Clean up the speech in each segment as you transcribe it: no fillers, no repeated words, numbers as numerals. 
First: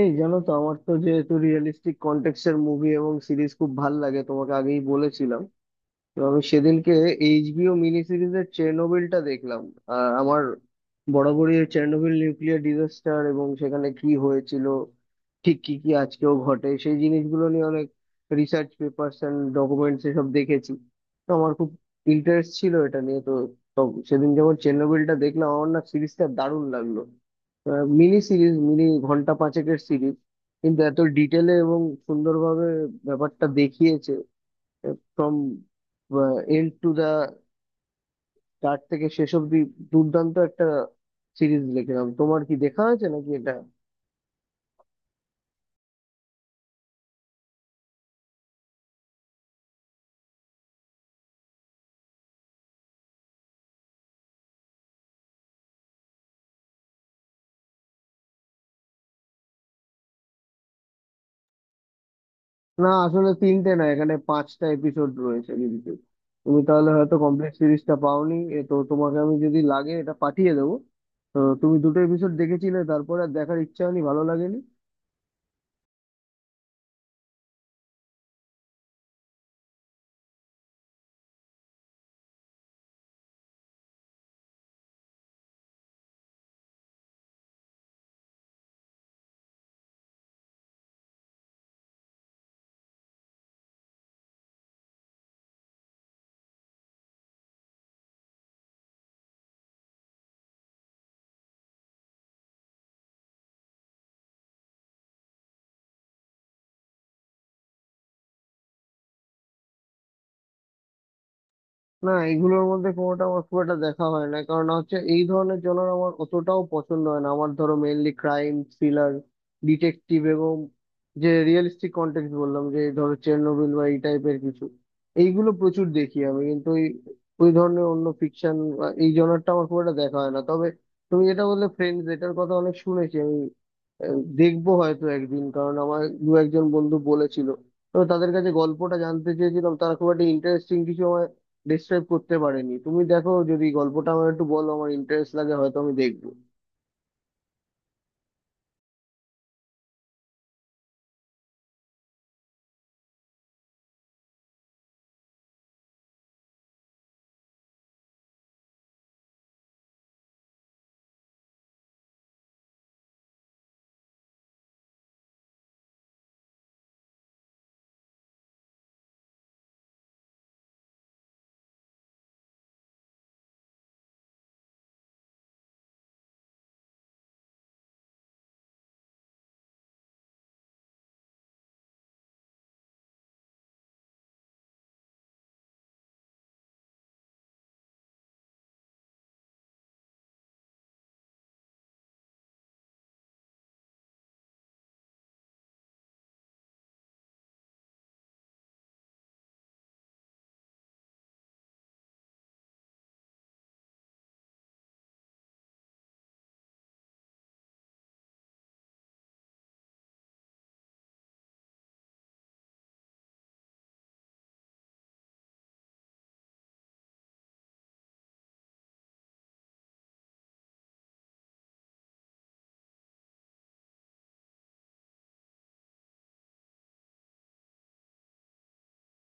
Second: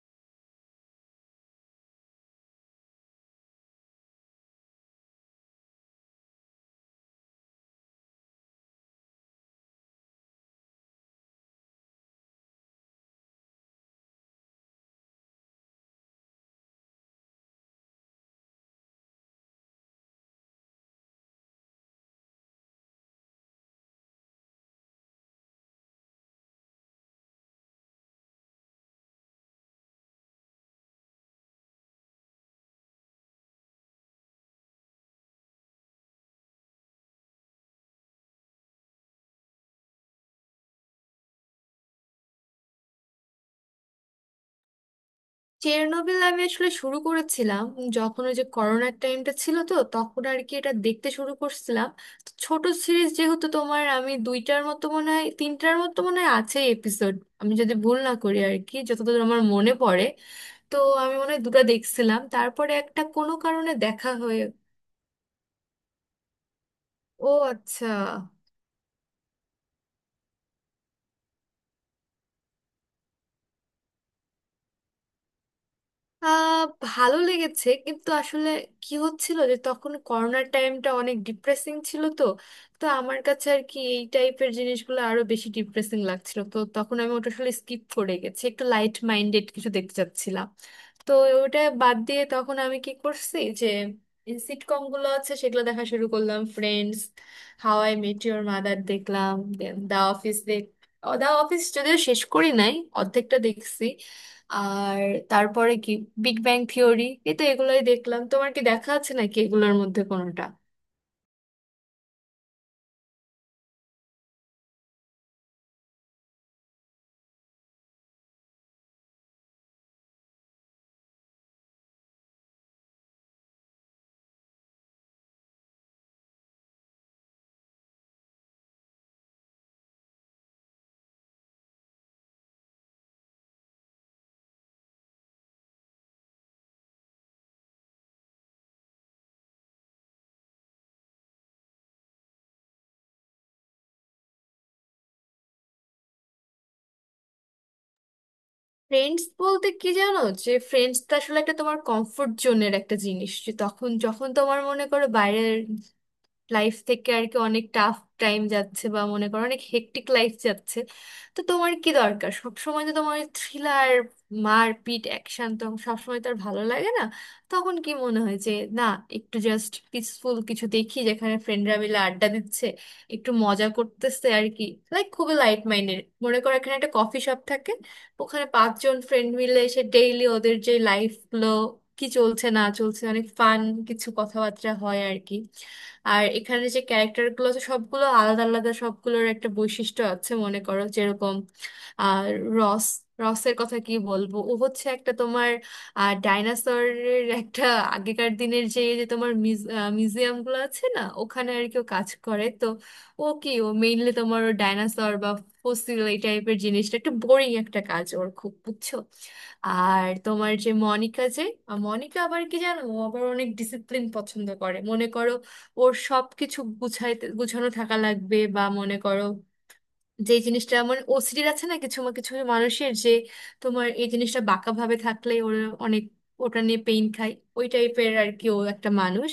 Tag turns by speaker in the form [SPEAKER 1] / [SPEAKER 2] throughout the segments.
[SPEAKER 1] এই জানো তো, আমার তো যেহেতু রিয়েলিস্টিক কন্টেক্সট এর মুভি এবং সিরিজ খুব ভাল লাগে, তোমাকে আগেই বলেছিলাম। তো আমি সেদিনকে এইচবিও মিনি সিরিজের চেরনোবিলটা দেখলাম। আমার বরাবরই এই চেরনোবিল নিউক্লিয়ার ডিজাস্টার এবং সেখানে কি হয়েছিল, ঠিক কি কি আজকেও ঘটে, সেই জিনিসগুলো নিয়ে অনেক রিসার্চ পেপারস এন্ড ডকুমেন্টস এসব দেখেছি। তো আমার খুব ইন্টারেস্ট ছিল এটা নিয়ে। তো তো সেদিন যখন চেরনোবিলটা দেখলাম, আমার না সিরিজটা দারুণ লাগলো। মিনি সিরিজ, মিনি ঘন্টা পাঁচেকের সিরিজ, কিন্তু এত ডিটেলে এবং সুন্দরভাবে ব্যাপারটা দেখিয়েছে। From end to the, start থেকে শেষ অব্দি দুর্দান্ত একটা সিরিজ দেখলাম। তোমার কি দেখা হয়েছে নাকি এটা?
[SPEAKER 2] চেরনোবিল আমি আসলে শুরু করেছিলাম যখন ওই যে করোনার টাইমটা ছিল, তো তখন আর কি এটা দেখতে শুরু করছিলাম। তো ছোট সিরিজ যেহেতু তোমার, আমি দুইটার মতো মনে হয় তিনটার মতো মনে হয় আছে এপিসোড, আমি যদি ভুল না করি আর কি, যতদূর আমার মনে পড়ে। তো আমি মনে হয় দুটো দেখছিলাম, তারপরে
[SPEAKER 1] না
[SPEAKER 2] একটা
[SPEAKER 1] আসলে
[SPEAKER 2] কোনো
[SPEAKER 1] তিনটে
[SPEAKER 2] কারণে
[SPEAKER 1] না,
[SPEAKER 2] দেখা
[SPEAKER 1] এখানে
[SPEAKER 2] হয়ে।
[SPEAKER 1] পাঁচটা এপিসোড রয়েছে, কিন্তু তুমি তাহলে হয়তো
[SPEAKER 2] ও
[SPEAKER 1] কমপ্লিট
[SPEAKER 2] আচ্ছা।
[SPEAKER 1] সিরিজটা পাওনি। এ তো তোমাকে আমি, যদি লাগে, এটা পাঠিয়ে দেবো। তো তুমি দুটো এপিসোড দেখেছিলে, তারপরে আর দেখার ইচ্ছা হয়নি? ভালো লাগেনি?
[SPEAKER 2] ভালো লেগেছে, কিন্তু আসলে কি হচ্ছিল যে তখন করোনার টাইমটা অনেক ডিপ্রেসিং ছিল, তো তো আমার কাছে আর কি এই টাইপের জিনিসগুলো আরো বেশি ডিপ্রেসিং লাগছিল। তো তখন আমি ওটা আসলে স্কিপ করে গেছি, একটু লাইট মাইন্ডেড কিছু দেখতে চাচ্ছিলাম। তো ওটা বাদ দিয়ে তখন আমি কি করছি যে সিটকম গুলো আছে সেগুলো দেখা শুরু করলাম। Friends, how I met your mother দেখলাম, then দা অফিস দেখ দা অফিস যদিও শেষ করি নাই, অর্ধেকটা দেখছি। আর তারপরে কি, বিগ ব্যাং থিওরি। এই তো এগুলোই দেখলাম, তোমার কি দেখা আছে নাকি এগুলোর মধ্যে কোনোটা?
[SPEAKER 1] না, এগুলোর মধ্যে কোনোটা আমার খুব একটা দেখা হয় না, কারণ হচ্ছে এই ধরনের জনর আমার অতটাও পছন্দ হয় না। আমার ধরো মেইনলি ক্রাইম থ্রিলার, ডিটেকটিভ এবং যে রিয়েলিস্টিক কন্টেক্সট বললাম, যে ধরো চেরনোবিল বা এই টাইপের কিছু, এইগুলো প্রচুর দেখি আমি। কিন্তু ওই ওই ধরনের অন্য ফিকশন, এই জনরটা আমার খুব একটা দেখা হয় না। তবে তুমি যেটা বললে, ফ্রেন্ডস, এটার কথা অনেক শুনেছি আমি। দেখবো হয়তো একদিন, কারণ আমার দু একজন বন্ধু বলেছিল। তো তাদের কাছে গল্পটা জানতে চেয়েছিলাম, তারা খুব একটা ইন্টারেস্টিং কিছু আমার ডিসক্রাইব করতে পারেনি। তুমি দেখো, যদি গল্পটা আমার একটু বলো, আমার ইন্টারেস্ট লাগে, হয়তো আমি দেখবো।
[SPEAKER 2] ফ্রেন্ডস বলতে কি জানো, যে ফ্রেন্ডস তো আসলে একটা তোমার কমফোর্ট জোনের একটা জিনিস। যে তখন যখন তোমার মনে করো বাইরের লাইফ থেকে আর কি অনেক টাফ টাইম যাচ্ছে, বা মনে করো অনেক হেক্টিক লাইফ যাচ্ছে, তো তোমার কি দরকার? সব সময় তো তোমার থ্রিলার, মারপিট, অ্যাকশন তো সবসময় তো আর ভালো লাগে না। তখন কি মনে হয় যে না, একটু জাস্ট পিসফুল কিছু দেখি, যেখানে ফ্রেন্ডরা মিলে আড্ডা দিচ্ছে, একটু মজা করতেছে আর কি। লাইক খুবই লাইট মাইন্ডেড। মনে করো এখানে একটা কফি শপ থাকে, ওখানে পাঁচজন ফ্রেন্ড মিলে এসে ডেইলি ওদের যে লাইফ গুলো কি চলছে না চলছে, অনেক ফান কিছু কথাবার্তা হয় আর কি। আর এখানে যে ক্যারেক্টার গুলো আছে সবগুলো আলাদা আলাদা, সবগুলোর একটা বৈশিষ্ট্য আছে মনে করো। যেরকম আর রস, রসের কথা কি বলবো, ও হচ্ছে একটা তোমার ডাইনোসরের একটা আগেকার দিনের যে যে তোমার মিউজিয়াম গুলো আছে না, ওখানে আর কি ও কাজ করে। তো ও কি, ও মেইনলি তোমার ডাইনোসর বা ফসিল এই টাইপের জিনিসটা, একটু বোরিং একটা কাজ ওর, খুব বুঝছো। আর তোমার যে মনিকা, যে মনিকা আবার কি জানো, ও আবার অনেক ডিসিপ্লিন পছন্দ করে। মনে করো ওর সব কিছু গুছাইতে, গুছানো থাকা লাগবে। বা মনে করো যে জিনিসটা মানে ওসিডির আছে না কিছু কিছু মানুষের, যে তোমার এই জিনিসটা বাঁকা ভাবে থাকলে ওর অনেক, ওটা নিয়ে পেইন খায়, ওই টাইপের আর কি ও একটা মানুষ।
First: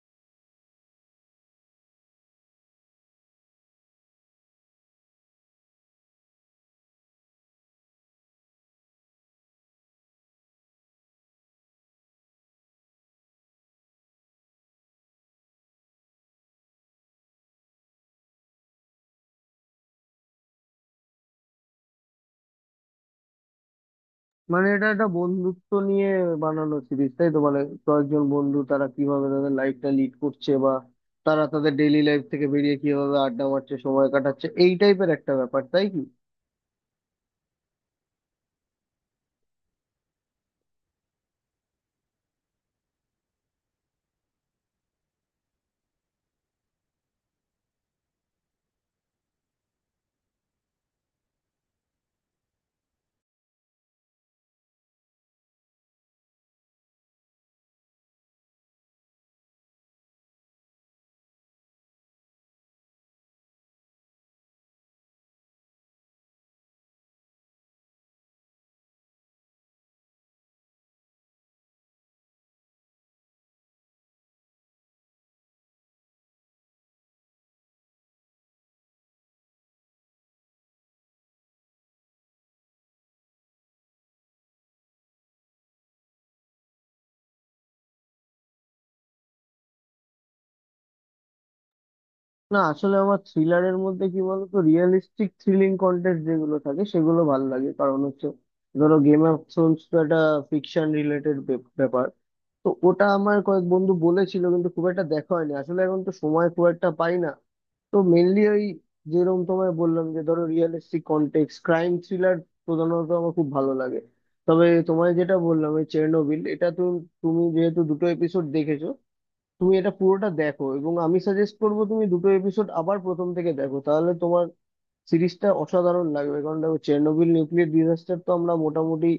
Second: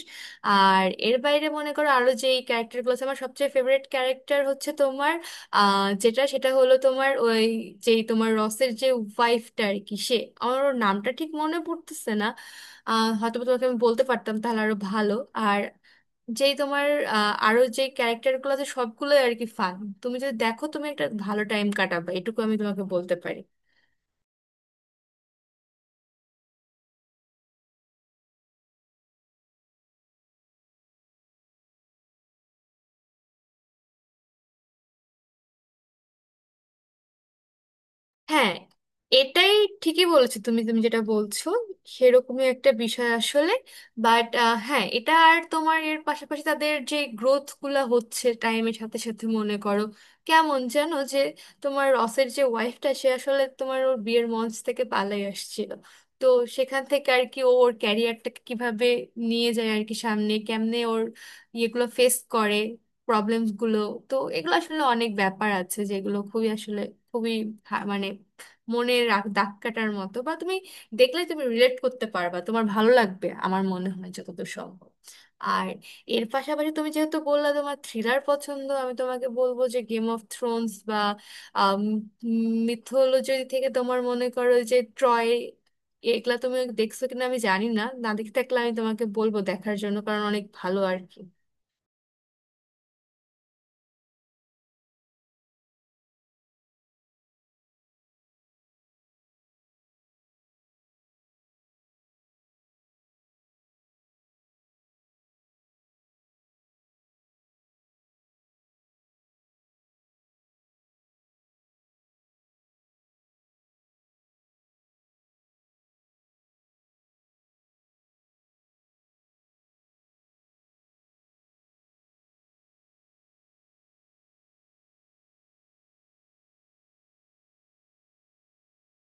[SPEAKER 2] আর এর বাইরে মনে করো আরো যে ক্যারেক্টারগুলো আছে, আমার সবচেয়ে ফেভারিট ক্যারেক্টার হচ্ছে তোমার যেটা, সেটা হলো তোমার ওই যেই তোমার রসের যে ওয়াইফটা আর কি, সে, আমার ওর নামটা ঠিক মনে পড়তেছে না। হয়তো বা তোমাকে আমি বলতে পারতাম তাহলে আরো ভালো। আর যেই তোমার আরো যে ক্যারেক্টার গুলো আছে সবগুলোই আর কি ফান। তুমি যদি দেখো, তুমি একটা ভালো টাইম কাটাবে, এটুকু আমি তোমাকে বলতে পারি।
[SPEAKER 1] মানে এটা একটা বন্ধুত্ব নিয়ে বানানো সিরিজ, তাই তো? মানে কয়েকজন বন্ধু তারা কিভাবে তাদের লাইফটা লিড করছে, বা তারা তাদের ডেইলি লাইফ থেকে বেরিয়ে কিভাবে আড্ডা মারছে, সময় কাটাচ্ছে, এই টাইপের একটা ব্যাপার, তাই কি?
[SPEAKER 2] হ্যাঁ, এটাই, ঠিকই বলেছো তুমি, তুমি যেটা বলছো সেরকমই একটা বিষয় আসলে। বাট হ্যাঁ, এটা আর তোমার এর পাশাপাশি তাদের যে গ্রোথ গুলা হচ্ছে টাইমের সাথে সাথে, মনে করো কেমন জানো যে তোমার রসের যে ওয়াইফটা, সে আসলে তোমার ওর বিয়ের মঞ্চ থেকে পালাই আসছিল। তো সেখান থেকে আর কি ও ওর ক্যারিয়ারটাকে কিভাবে নিয়ে যায় আর কি, সামনে কেমনে ওর ইয়েগুলো ফেস করে, প্রবলেমস গুলো। তো এগুলো আসলে অনেক ব্যাপার আছে যেগুলো খুবই আসলে খুবই মানে দাগ কাটার মতো। বা তুমি দেখলে তুমি রিলেট করতে পারবা, তোমার ভালো লাগবে আমার মনে হয় যতদূর সম্ভব। আর এর পাশাপাশি তুমি যেহেতু বললা তোমার থ্রিলার পছন্দ, আমি তোমাকে বলবো যে গেম অফ থ্রোনস বা মিথোলজি থেকে তোমার মনে করো যে ট্রয়, এগুলা তুমি দেখছো কিনা আমি জানি না। না দেখে থাকলে আমি তোমাকে বলবো দেখার জন্য, কারণ অনেক ভালো আর কি।
[SPEAKER 1] না আসলে আমার থ্রিলারের মধ্যে কি বলতো, রিয়েলিস্টিক থ্রিলিং কন্টেন্ট যেগুলো থাকে সেগুলো ভালো লাগে, কারণ হচ্ছে ধরো গেম অফ থ্রোনস তো একটা ফিকশন রিলেটেড ব্যাপার। তো ওটা আমার কয়েক বন্ধু বলেছিল, কিন্তু খুব একটা দেখা হয়নি আসলে, এখন তো সময় খুব একটা পাই না। তো মেনলি ওই যেরকম তোমায় বললাম, যে ধরো রিয়েলিস্টিক কন্টেক্সট ক্রাইম থ্রিলার প্রধানত আমার খুব ভালো লাগে। তবে তোমায় যেটা বললাম, এই চেরনোবিল, এটা তো, তুমি যেহেতু দুটো এপিসোড দেখেছো, তুমি এটা পুরোটা দেখো, এবং আমি সাজেস্ট করবো তুমি দুটো এপিসোড আবার প্রথম থেকে দেখো, তাহলে তোমার সিরিজটা অসাধারণ লাগবে। কারণ দেখো, চেরনোবিল নিউক্লিয়ার ডিজাস্টার তো আমরা মোটামুটি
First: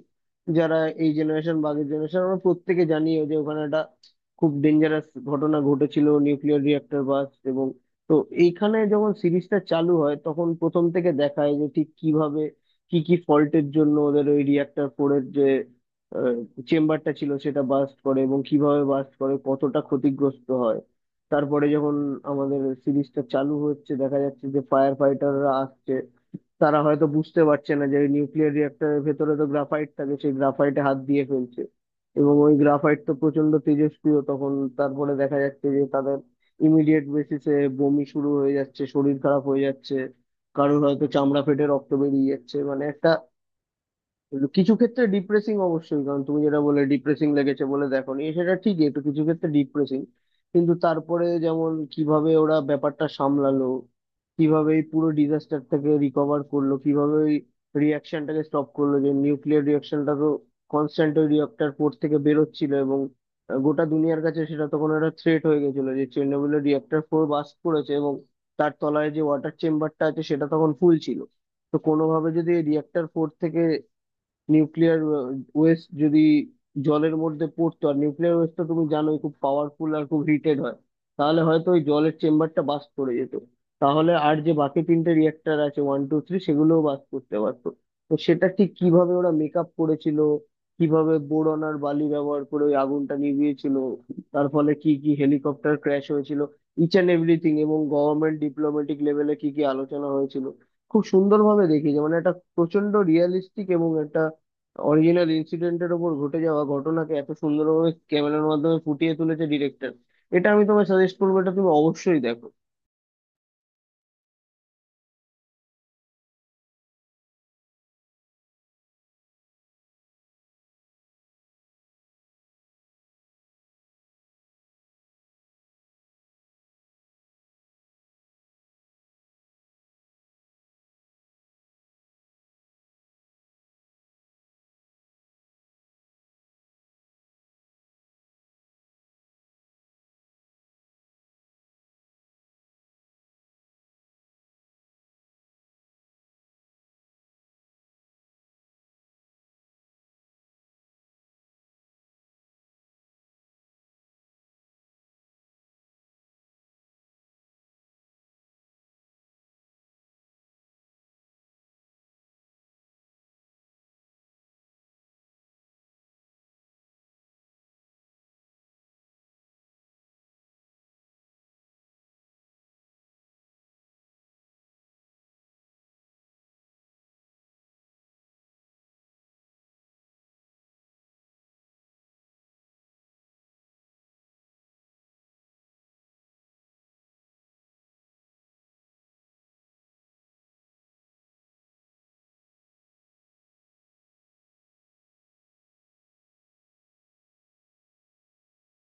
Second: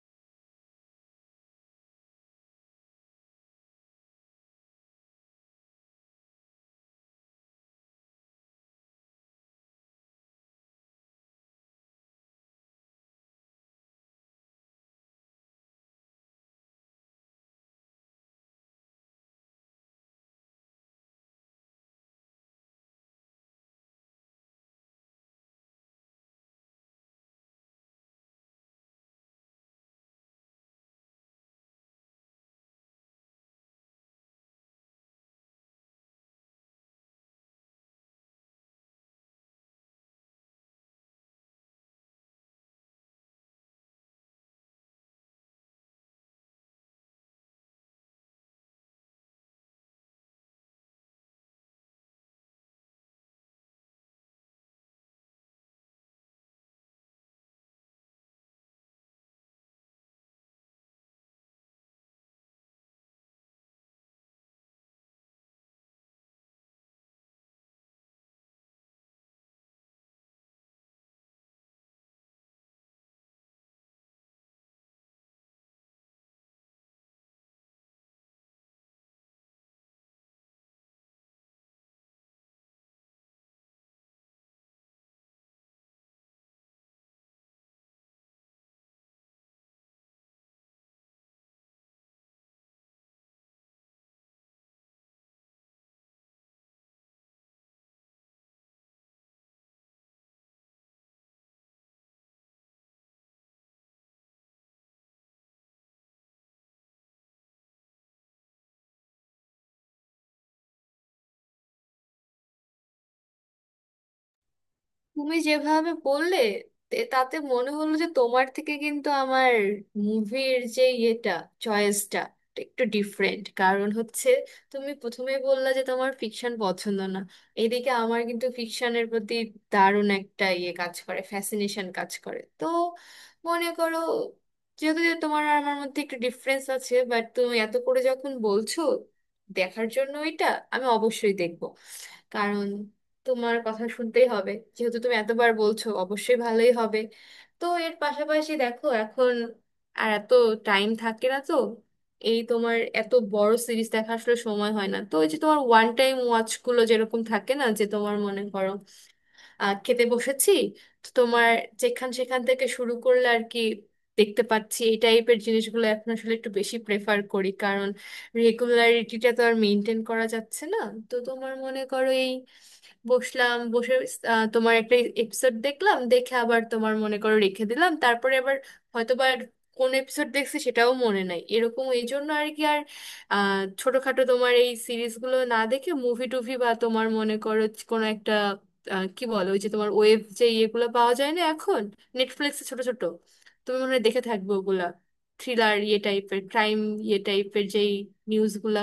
[SPEAKER 1] যারা এই জেনারেশন বা আগের জেনারেশন, আমরা প্রত্যেকে জানি যে ওখানে একটা খুব ডেঞ্জারাস ঘটনা ঘটেছিল, নিউক্লিয়ার রিয়েক্টর বাস্ট এবং, তো এইখানে যখন সিরিজটা চালু হয় তখন প্রথম থেকে দেখায় যে ঠিক কিভাবে, কি কি ফল্টের জন্য ওদের ওই রিয়েক্টর ফোরের যে চেম্বারটা ছিল সেটা বাস্ট করে, এবং কিভাবে বাস্ট করে, কতটা ক্ষতিগ্রস্ত হয়। তারপরে যখন আমাদের সিরিজটা চালু হচ্ছে, দেখা যাচ্ছে যে ফায়ার ফাইটাররা আসছে, তারা হয়তো বুঝতে পারছে না যে নিউক্লিয়ার রিয়েক্টরের ভেতরে তো গ্রাফাইট থাকে, সেই গ্রাফাইটে হাত দিয়ে ফেলছে, এবং ওই গ্রাফাইট তো প্রচন্ড তেজস্ক্রিয় তখন। তারপরে দেখা যাচ্ছে যে তাদের ইমিডিয়েট বেসিসে বমি শুরু হয়ে যাচ্ছে, শরীর খারাপ হয়ে যাচ্ছে, কারোর হয়তো চামড়া ফেটে রক্ত বেরিয়ে যাচ্ছে, মানে একটা, কিন্তু কিছু ক্ষেত্রে ডিপ্রেসিং অবশ্যই, কারণ তুমি যেটা বলে ডিপ্রেসিং লেগেছে বলে দেখো নি, সেটা ঠিকই, একটু কিছু ক্ষেত্রে ডিপ্রেসিং। কিন্তু তারপরে যেমন কিভাবে ওরা ব্যাপারটা সামলালো, কিভাবে এই পুরো ডিজাস্টারটাকে রিকভার করলো, কিভাবে ওই রিয়াকশনটাকে স্টপ করলো, যে নিউক্লিয়ার রিয়াকশনটা তো কনস্ট্যান্ট ওই রিয়েক্টর পোর্ট থেকে বেরোচ্ছিল, এবং গোটা দুনিয়ার কাছে সেটা তখন একটা থ্রেট হয়ে গেছিল, যে চেরনোবিলের রিয়েক্টর ফোর বাস্ট করেছে, এবং তার তলায় যে ওয়াটার চেম্বারটা আছে সেটা তখন ফুল ছিল। তো কোনোভাবে যদি রিয়েক্টর ফোর থেকে নিউক্লিয়ার ওয়েস্ট যদি জলের মধ্যে পড়তো, আর নিউক্লিয়ার ওয়েস্ট তো তুমি জানোই খুব পাওয়ারফুল আর খুব হিটেড হয়, তাহলে হয়তো ওই জলের চেম্বারটা বাস্ট করে যেত। তাহলে আর যে বাকি তিনটে রিয়েক্টর আছে, ওয়ান টু থ্রি, সেগুলোও বাস্ট করতে পারতো। তো সেটা ঠিক কিভাবে ওরা মেকআপ করেছিল, কিভাবে বোরন আর বালি ব্যবহার করে ওই আগুনটা নিভিয়েছিল, তার ফলে কি কি হেলিকপ্টার ক্র্যাশ হয়েছিল, ইচ অ্যান্ড এভরিথিং, এবং গভর্নমেন্ট ডিপ্লোম্যাটিক লেভেলে কি কি আলোচনা হয়েছিল, খুব সুন্দরভাবে দেখিয়েছে। মানে একটা প্রচন্ড রিয়েলিস্টিক এবং একটা অরিজিনাল ইনসিডেন্টের ওপর ঘটে যাওয়া ঘটনাকে এত সুন্দরভাবে ক্যামেরার মাধ্যমে ফুটিয়ে তুলেছে ডিরেক্টর। এটা আমি তোমায় সাজেস্ট করবো, এটা তুমি অবশ্যই দেখো।
[SPEAKER 2] তুমি যেভাবে বললে, তাতে মনে হলো যে তোমার থেকে কিন্তু আমার মুভির যে ইয়েটা, চয়েসটা একটু ডিফারেন্ট। কারণ হচ্ছে তুমি প্রথমে বললা যে তোমার ফিকশন পছন্দ না, এদিকে আমার কিন্তু ফিকশনের প্রতি দারুণ একটা ইয়ে কাজ করে, ফ্যাসিনেশন কাজ করে। তো মনে করো যেহেতু যে তোমার আর আমার মধ্যে একটু ডিফারেন্স আছে, বাট তুমি এত করে যখন বলছো দেখার জন্য, এটা আমি অবশ্যই দেখবো। কারণ তোমার কথা শুনতেই হবে, যেহেতু তুমি এতবার বলছো অবশ্যই ভালোই হবে। তো এর পাশাপাশি দেখো এখন আর এত টাইম থাকে না তো, এই তোমার এত বড় সিরিজ দেখা আসলে সময় হয় না। তো ওই যে তোমার ওয়ান টাইম ওয়াচ গুলো যেরকম থাকে না, যে তোমার মনে করো খেতে বসেছি, তো তোমার যেখান সেখান থেকে শুরু করলে আর কি দেখতে পাচ্ছি, এই টাইপের জিনিসগুলো এখন আসলে একটু বেশি প্রেফার করি। কারণ রেগুলারিটিটা তো আর মেনটেন করা যাচ্ছে না। তো তোমার মনে করো এই বসলাম, বসে তোমার একটা এপিসোড দেখলাম, দেখে আবার তোমার মনে করো রেখে দিলাম, তারপরে আবার হয়তো বা আর কোন এপিসোড দেখছি সেটাও মনে নাই, এরকম। এই জন্য আর কি আর ছোটখাটো তোমার এই সিরিজগুলো না দেখে মুভি টুভি বা তোমার মনে করো কোনো একটা, কি বলো ওই যে তোমার ওয়েব যে ইয়েগুলো পাওয়া যায় না এখন নেটফ্লিক্সে, ছোট ছোট, তুমি মনে হয় দেখে থাকবে ওগুলা, থ্রিলার ইয়ে টাইপের ক্রাইম ইয়ে টাইপের যেই নিউজগুলা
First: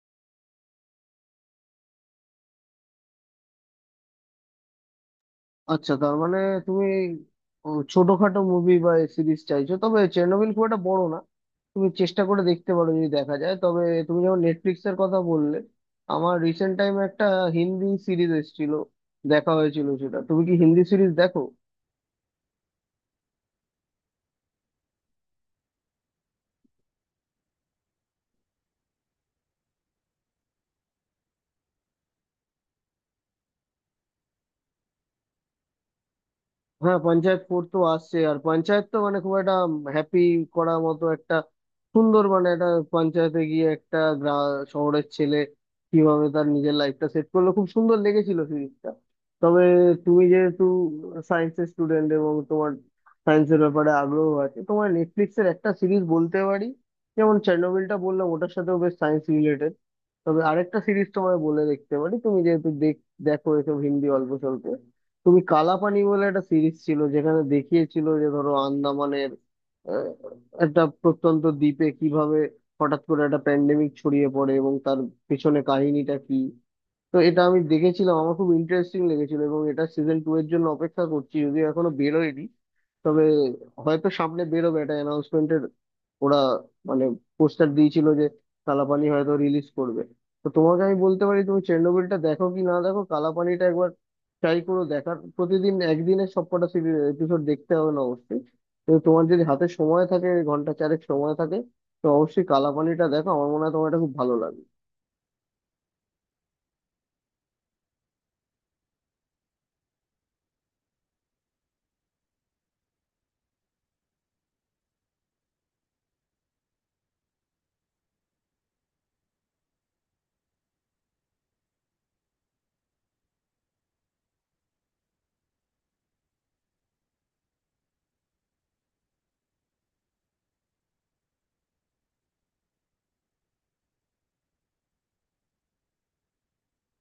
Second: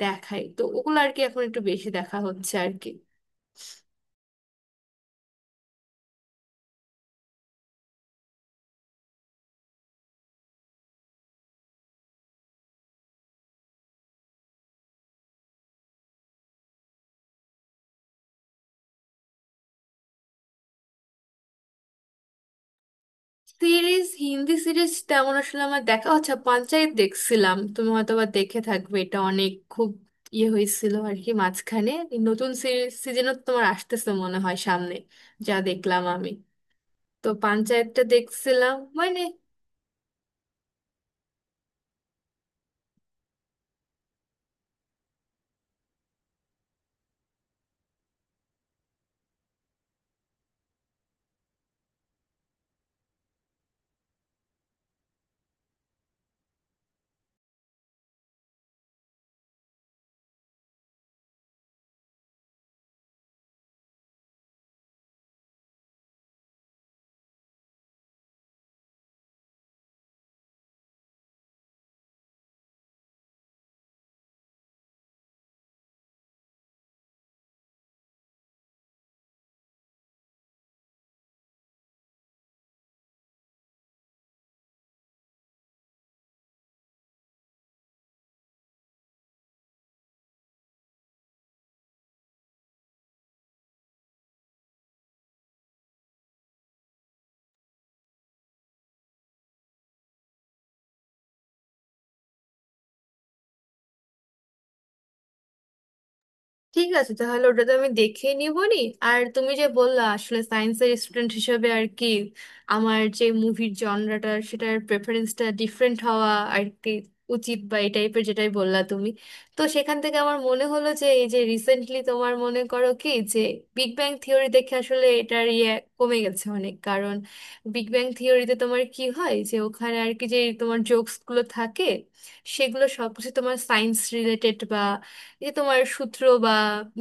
[SPEAKER 2] দেখায়, তো ওগুলো আর কি এখন একটু বেশি দেখা হচ্ছে আর কি।
[SPEAKER 1] আচ্ছা, তার মানে তুমি, ও, ছোটখাটো মুভি বা সিরিজ চাইছো। তবে চেরনোবিল খুব একটা বড় না, তুমি চেষ্টা করে দেখতে পারো, যদি দেখা যায় তবে। তুমি যখন নেটফ্লিক্স এর কথা বললে, আমার রিসেন্ট টাইমে একটা হিন্দি সিরিজ এসেছিল, দেখা হয়েছিল সেটা। তুমি কি হিন্দি সিরিজ দেখো?
[SPEAKER 2] সিরিজ, হিন্দি সিরিজ তেমন আসলে আমার দেখা। আচ্ছা পঞ্চায়েত দেখছিলাম, তুমি হয়তো বা দেখে থাকবে, এটা অনেক খুব ইয়ে হয়েছিল আর কি। মাঝখানে এই নতুন সিরিজ সিজনও তোমার আসতেছে মনে হয় সামনে, যা দেখলাম আমি।
[SPEAKER 1] হ্যাঁ,
[SPEAKER 2] তো
[SPEAKER 1] পঞ্চায়েত ফোর্ড তো
[SPEAKER 2] পঞ্চায়েতটা
[SPEAKER 1] আসছে, আর
[SPEAKER 2] দেখছিলাম
[SPEAKER 1] পঞ্চায়েত তো মানে
[SPEAKER 2] মানে।
[SPEAKER 1] খুব একটা হ্যাপি করার মতো একটা সুন্দর, মানে একটা পঞ্চায়েতে গিয়ে একটা শহরের ছেলে কিভাবে তার নিজের লাইফটা সেট করলো, খুব সুন্দর লেগেছিল সিরিজটা। তবে তুমি যেহেতু সায়েন্সের স্টুডেন্ট এবং তোমার সায়েন্সের ব্যাপারে আগ্রহ আছে, তোমার নেটফ্লিক্সের একটা সিরিজ বলতে পারি। যেমন চেরনোবিলটা বললাম, ওটার সাথেও বেশ সায়েন্স রিলেটেড, তবে আরেকটা সিরিজ তোমায় বলে দেখতে পারি, তুমি যেহেতু দেখ, দেখো এসব হিন্দি অল্প স্বল্প। তুমি কালাপানি বলে একটা সিরিজ ছিল, যেখানে দেখিয়েছিল যে ধরো আন্দামানের আহ, একটা প্রত্যন্ত দ্বীপে কিভাবে হঠাৎ করে একটা প্যান্ডেমিক ছড়িয়ে পড়ে, এবং তার পেছনে কাহিনীটা কি। তো এটা আমি দেখেছিলাম, আমার খুব ইন্টারেস্টিং লেগেছিল, এবং এটা সিজন টু এর জন্য অপেক্ষা করছি, যদিও এখনো বেরোয়নি। তবে হয়তো সামনে বেরোবে, এটা অ্যানাউন্সমেন্টের, ওরা মানে পোস্টার দিয়েছিল যে কালাপানি হয়তো রিলিজ করবে। তো তোমাকে আমি বলতে পারি, তুমি চেরনোবিলটা দেখো কি না দেখো, কালাপানিটা একবার ট্রাই করো দেখার। প্রতিদিন একদিনে সবকটা এপিসোড দেখতে হবে না অবশ্যই। তো তোমার যদি হাতে সময় থাকে, ঘন্টা চারেক সময় থাকে, তো অবশ্যই কালাপানিটা দেখো, আমার মনে হয় তোমার এটা খুব ভালো লাগবে।
[SPEAKER 2] ঠিক আছে, তাহলে ওটা তো আমি দেখে নিবনি। আর তুমি যে বললা আসলে সায়েন্সের স্টুডেন্ট হিসেবে আর কি আমার যে মুভির জনরাটা, সেটার প্রেফারেন্সটা ডিফারেন্ট হওয়া আর কি উচিত, বা এই টাইপের যেটাই বললা তুমি। তো সেখান থেকে আমার মনে হলো যে এই যে রিসেন্টলি তোমার মনে করো কি যে বিগ ব্যাং থিওরি দেখে আসলে এটার ইয়ে কমে গেছে অনেক। কারণ বিগ ব্যাং থিওরিতে তোমার কি হয় যে ওখানে আর কি যে তোমার জোকসগুলো থাকে সেগুলো সবকিছু তোমার সায়েন্স রিলেটেড। যে তোমার সূত্র বা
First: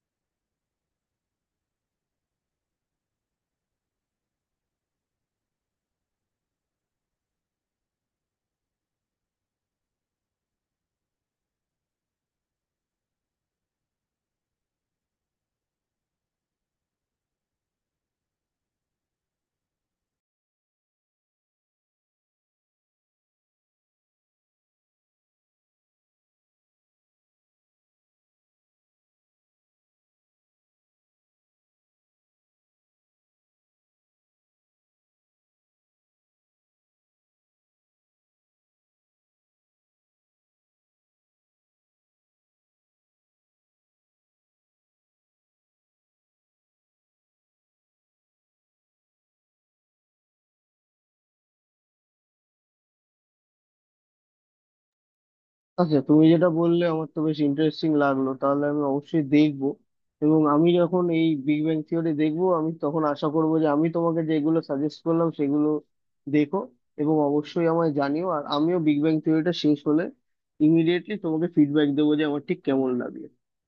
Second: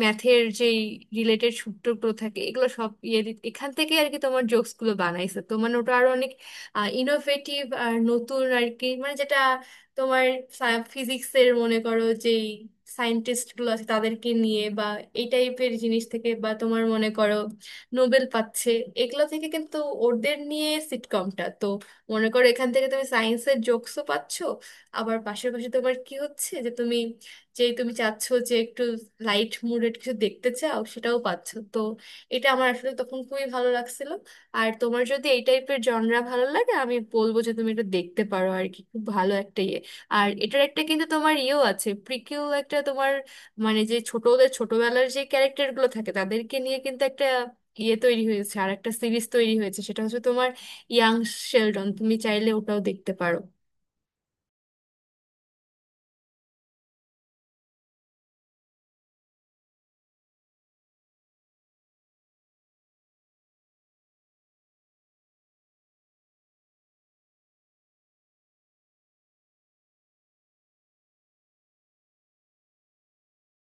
[SPEAKER 2] ম্যাথের যেই রিলেটেড সূত্রগুলো থাকে, এগুলো সব ইয়ে এখান থেকে আর কি তোমার জোকসগুলো বানাইছে। তো মানে ওটা আরো অনেক ইনোভেটিভ আর নতুন আর কি, মানে যেটা তোমার ফিজিক্সের মনে করো যেই সায়েন্টিস্ট গুলো আছে তাদেরকে নিয়ে, বা এই টাইপের জিনিস থেকে, বা তোমার মনে করো নোবেল পাচ্ছে এগুলো থেকে। কিন্তু ওদের নিয়ে সিটকমটা তো মনে করো, এখান থেকে তুমি সায়েন্সের জোকসও পাচ্ছ, আবার পাশাপাশি তোমার কি হচ্ছে যে তুমি, যে তুমি চাচ্ছো যে একটু লাইট মুডেড কিছু দেখতে চাও সেটাও পাচ্ছ। তো এটা আমার আসলে তখন খুবই ভালো লাগছিল। আর তোমার যদি এই টাইপের জনরা ভালো লাগে, আমি বলবো যে তুমি এটা দেখতে পারো আর কি, খুব ভালো একটা ইয়ে। আর এটার একটা কিন্তু তোমার ইয়েও আছে, প্রিকিউ একটা তোমার, মানে যে ছোটদের ছোটবেলার যে ক্যারেক্টার গুলো থাকে তাদেরকে নিয়ে কিন্তু একটা ইয়ে তৈরি হয়েছে, আর একটা সিরিজ তৈরি হয়েছে। সেটা হচ্ছে তোমার ইয়াং শেলডন, তুমি চাইলে ওটাও দেখতে পারো।
[SPEAKER 1] আচ্ছা, তুমি যেটা বললে আমার তো বেশ ইন্টারেস্টিং লাগলো, তাহলে আমি অবশ্যই দেখবো। এবং আমি যখন এই বিগ ব্যাং থিওরি দেখবো, আমি তখন আশা করবো যে আমি তোমাকে যেগুলো সাজেস্ট করলাম সেগুলো দেখো, এবং অবশ্যই আমায় জানিও। আর আমিও বিগ ব্যাং থিওরিটা শেষ হলে ইমিডিয়েটলি তোমাকে ফিডব্যাক দেবো যে আমার ঠিক কেমন লাগলো।